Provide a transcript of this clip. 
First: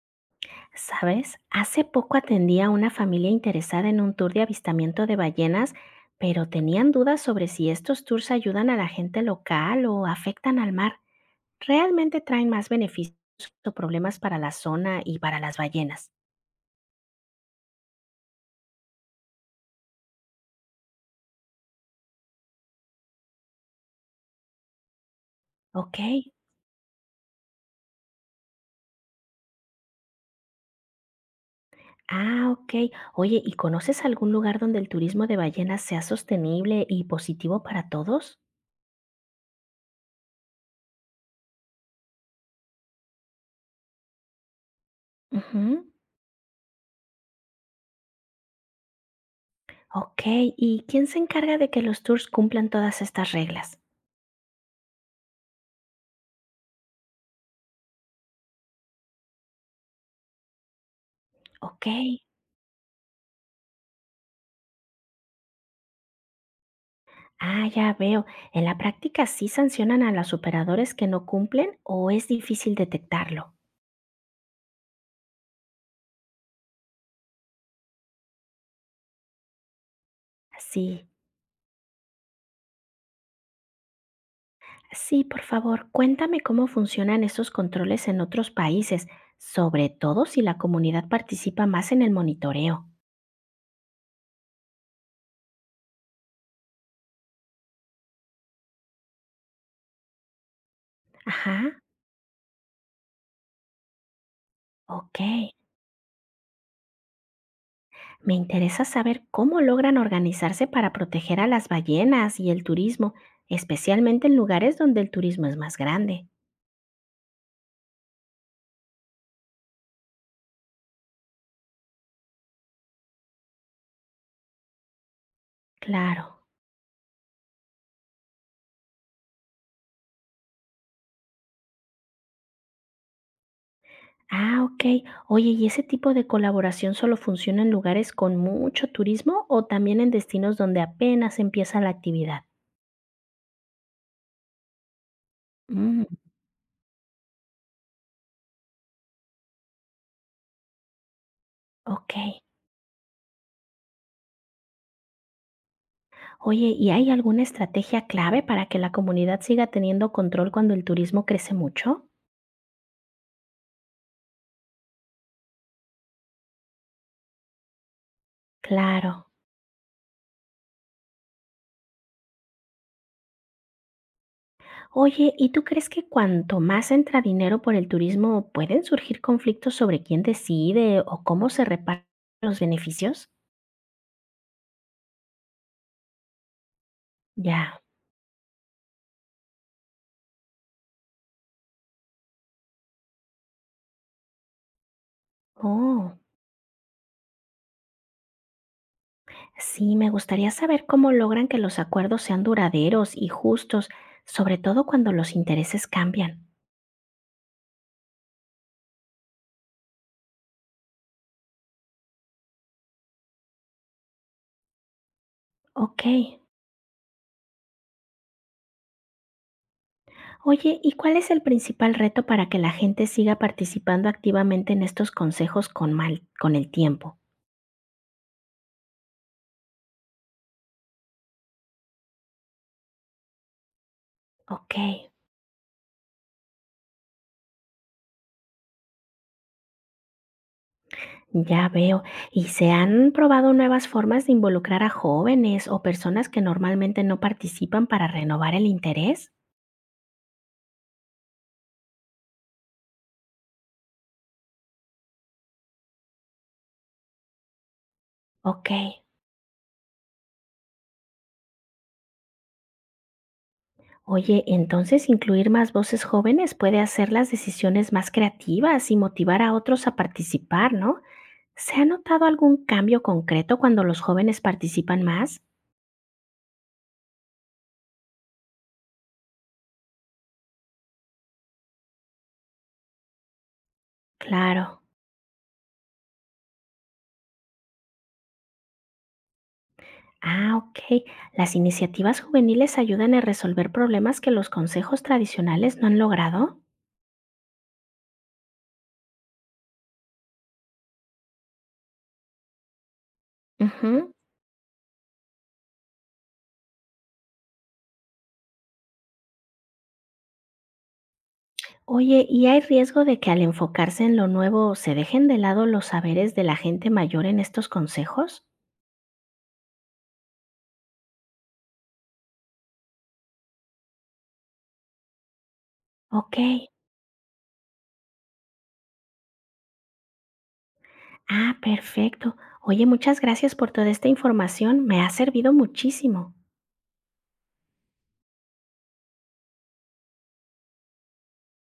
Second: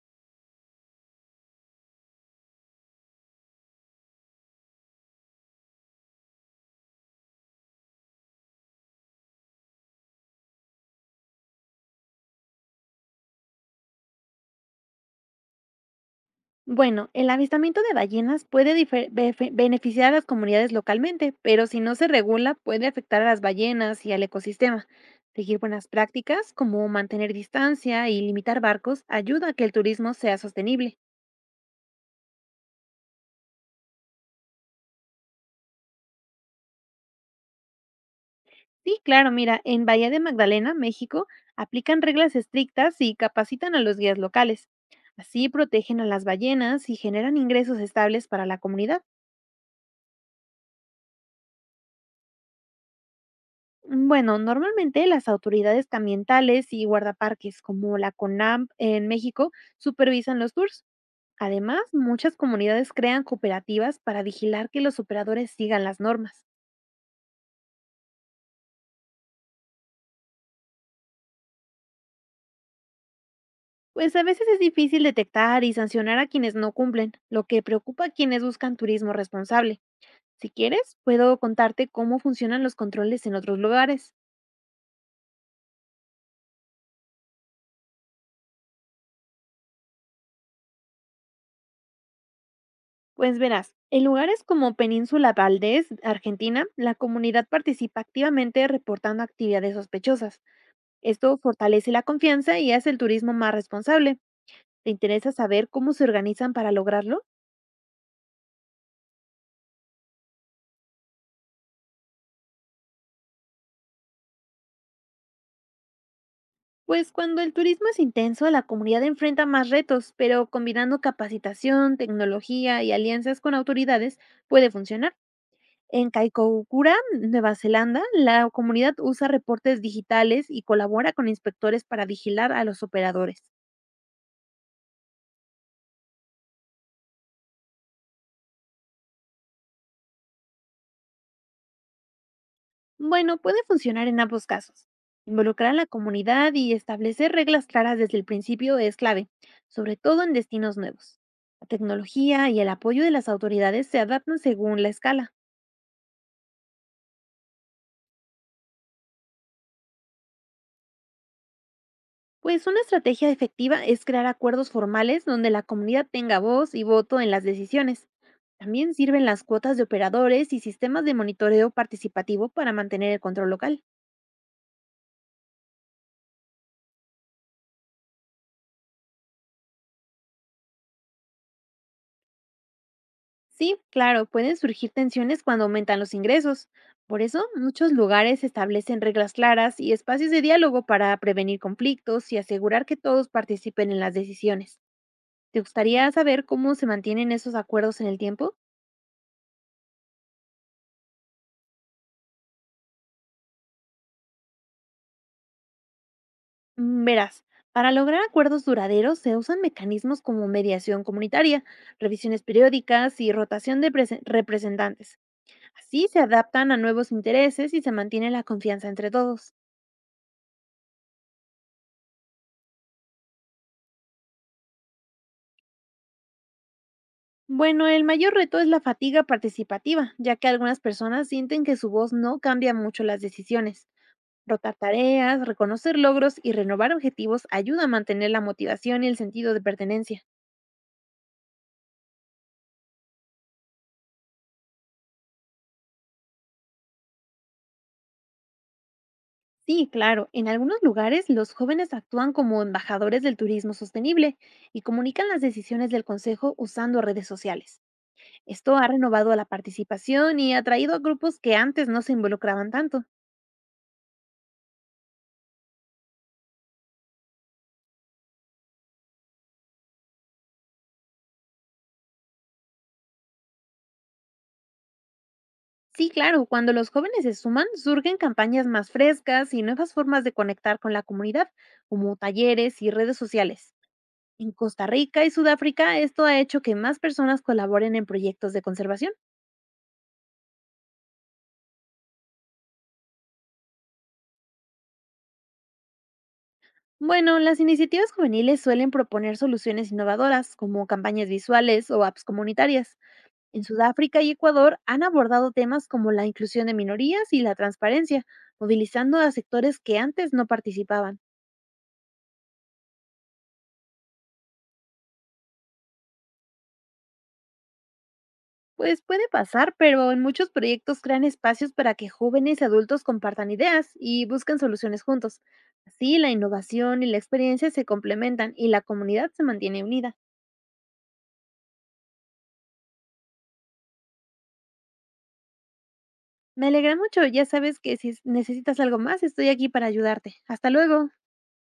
¿Sabes? Hace poco atendí a una familia interesada en un tour de avistamiento de ballenas, pero tenían dudas sobre si estos tours ayudan a la gente local o afectan al mar. ¿Realmente traen más beneficios o problemas para la zona y para las ballenas? Bueno, el avistamiento de ballenas puede beneficiar a las comunidades localmente, pero si no se regula puede afectar a las ballenas y al ecosistema. Seguir buenas Ok. prácticas como mantener distancia y limitar barcos ayuda a que el turismo sea sostenible. Ah, ok. Oye, ¿y conoces algún lugar donde el turismo de ballenas sea sostenible y positivo para todos? Sí, claro, mira, en Bahía de Magdalena, México, aplican reglas estrictas y capacitan a los guías locales. Así Ujú. protegen a las ballenas y generan ingresos estables para la comunidad. Ok. ¿Y quién se encarga de que los tours cumplan todas estas reglas? Bueno, normalmente las autoridades ambientales y guardaparques como la CONAMP en México supervisan los tours. Además, Ok. muchas comunidades crean cooperativas para vigilar que los operadores sigan las normas. Ah, ya veo. ¿En la práctica sí sancionan a los operadores que no cumplen o es difícil detectarlo? Pues a veces es difícil detectar y sancionar a quienes no cumplen, lo que preocupa a quienes buscan turismo responsable. Si quieres, Sí, puedo contarte cómo funcionan los controles en otros lugares. sí, por favor, cuéntame cómo funcionan esos controles en otros países, sobre todo si la comunidad participa más en el monitoreo. Pues verás, en lugares como Península Valdés, Argentina, la comunidad participa activamente reportando actividades sospechosas. Esto Ajá, fortalece la confianza y hace el turismo más responsable. ¿Te ok. interesa saber cómo se organizan para lograrlo? Me interesa saber cómo logran organizarse para proteger a las ballenas y el turismo, especialmente en lugares donde el turismo es más grande. Pues cuando el turismo es intenso, la comunidad enfrenta más retos, pero combinando capacitación, tecnología y alianzas con autoridades puede funcionar. En Claro. Kaikoukura, Nueva Zelanda, la comunidad usa reportes digitales y colabora con inspectores para vigilar a los operadores. Ah, okey. Oye, ¿y ese tipo de colaboración solo funciona en lugares con mucho turismo o también en destinos donde apenas empieza la actividad? Bueno, puede funcionar en ambos casos. Involucrar a la Mm, comunidad y establecer reglas claras desde el principio es clave, sobre todo en destinos nuevos. La okey. tecnología y el apoyo de las autoridades se adaptan según la escala. Oye, ¿y hay alguna estrategia clave para que la comunidad siga teniendo control cuando el turismo crece mucho? Pues una estrategia efectiva es crear acuerdos formales donde la comunidad tenga voz y voto en las decisiones. También sirven Claro. las cuotas de operadores y sistemas de monitoreo participativo para mantener el control local. Oye, ¿y tú crees que cuanto más entra dinero por el turismo, pueden surgir conflictos sobre quién decide o cómo se reparten los beneficios? Sí, claro, pueden surgir tensiones cuando aumentan los ingresos. Por eso, Ya. muchos lugares establecen reglas claras y espacios de diálogo para prevenir conflictos y asegurar que todos participen en las decisiones. ¿Te gustaría Oh. saber cómo se mantienen esos acuerdos en el tiempo? Sí, me gustaría saber cómo logran que los acuerdos sean duraderos y justos, sobre todo cuando los intereses cambian. Verás, para lograr acuerdos duraderos se usan mecanismos como mediación comunitaria, revisiones periódicas y rotación de representantes. Ok. Así se adaptan a nuevos intereses y se mantiene la confianza entre todos. Oye, ¿y cuál es el principal reto para que la gente siga participando activamente en estos consejos con el tiempo? Bueno, el mayor reto es la fatiga participativa, ya que algunas personas sienten que su voz no cambia mucho las decisiones. Ok, Rotar tareas, reconocer logros y renovar objetivos ayuda a mantener la motivación y el sentido de pertenencia. ya veo. ¿Y se han probado nuevas formas de involucrar a jóvenes o personas que normalmente no participan para renovar el interés? Sí, claro, en algunos lugares los jóvenes actúan como embajadores del turismo sostenible y comunican las decisiones del consejo usando redes sociales. Ok. Esto ha renovado la participación y ha atraído a grupos que antes no se involucraban tanto. Oye, entonces incluir más voces jóvenes puede hacer las decisiones más creativas y motivar a otros a participar, ¿no? ¿Se ha notado algún cambio concreto cuando los jóvenes participan más? Sí, claro, cuando los jóvenes se suman, surgen campañas más frescas y nuevas formas de conectar con la comunidad, como talleres y redes sociales. En Claro. Costa Rica y Sudáfrica, esto ha hecho que más personas colaboren en proyectos de conservación. Ah, ok. ¿Las iniciativas juveniles ayudan a resolver problemas que los consejos tradicionales no han logrado? Bueno, las iniciativas juveniles suelen proponer soluciones innovadoras, como campañas visuales o apps comunitarias. En Ujú. Sudáfrica y Ecuador han abordado temas como la inclusión de minorías y la transparencia, movilizando a sectores que antes no participaban. Oye, ¿y hay riesgo de que al enfocarse en lo nuevo se dejen de lado los saberes de la gente mayor en estos consejos? Pues puede pasar, pero en muchos proyectos crean espacios para que jóvenes y adultos compartan ideas y busquen soluciones juntos. Así la Ok. innovación y la experiencia se complementan y la comunidad se mantiene unida. Ah, perfecto. Oye, muchas gracias por toda esta información. Me ha servido muchísimo. Me alegra mucho, ya sabes que si necesitas algo más, estoy aquí para ayudarte. Hasta luego.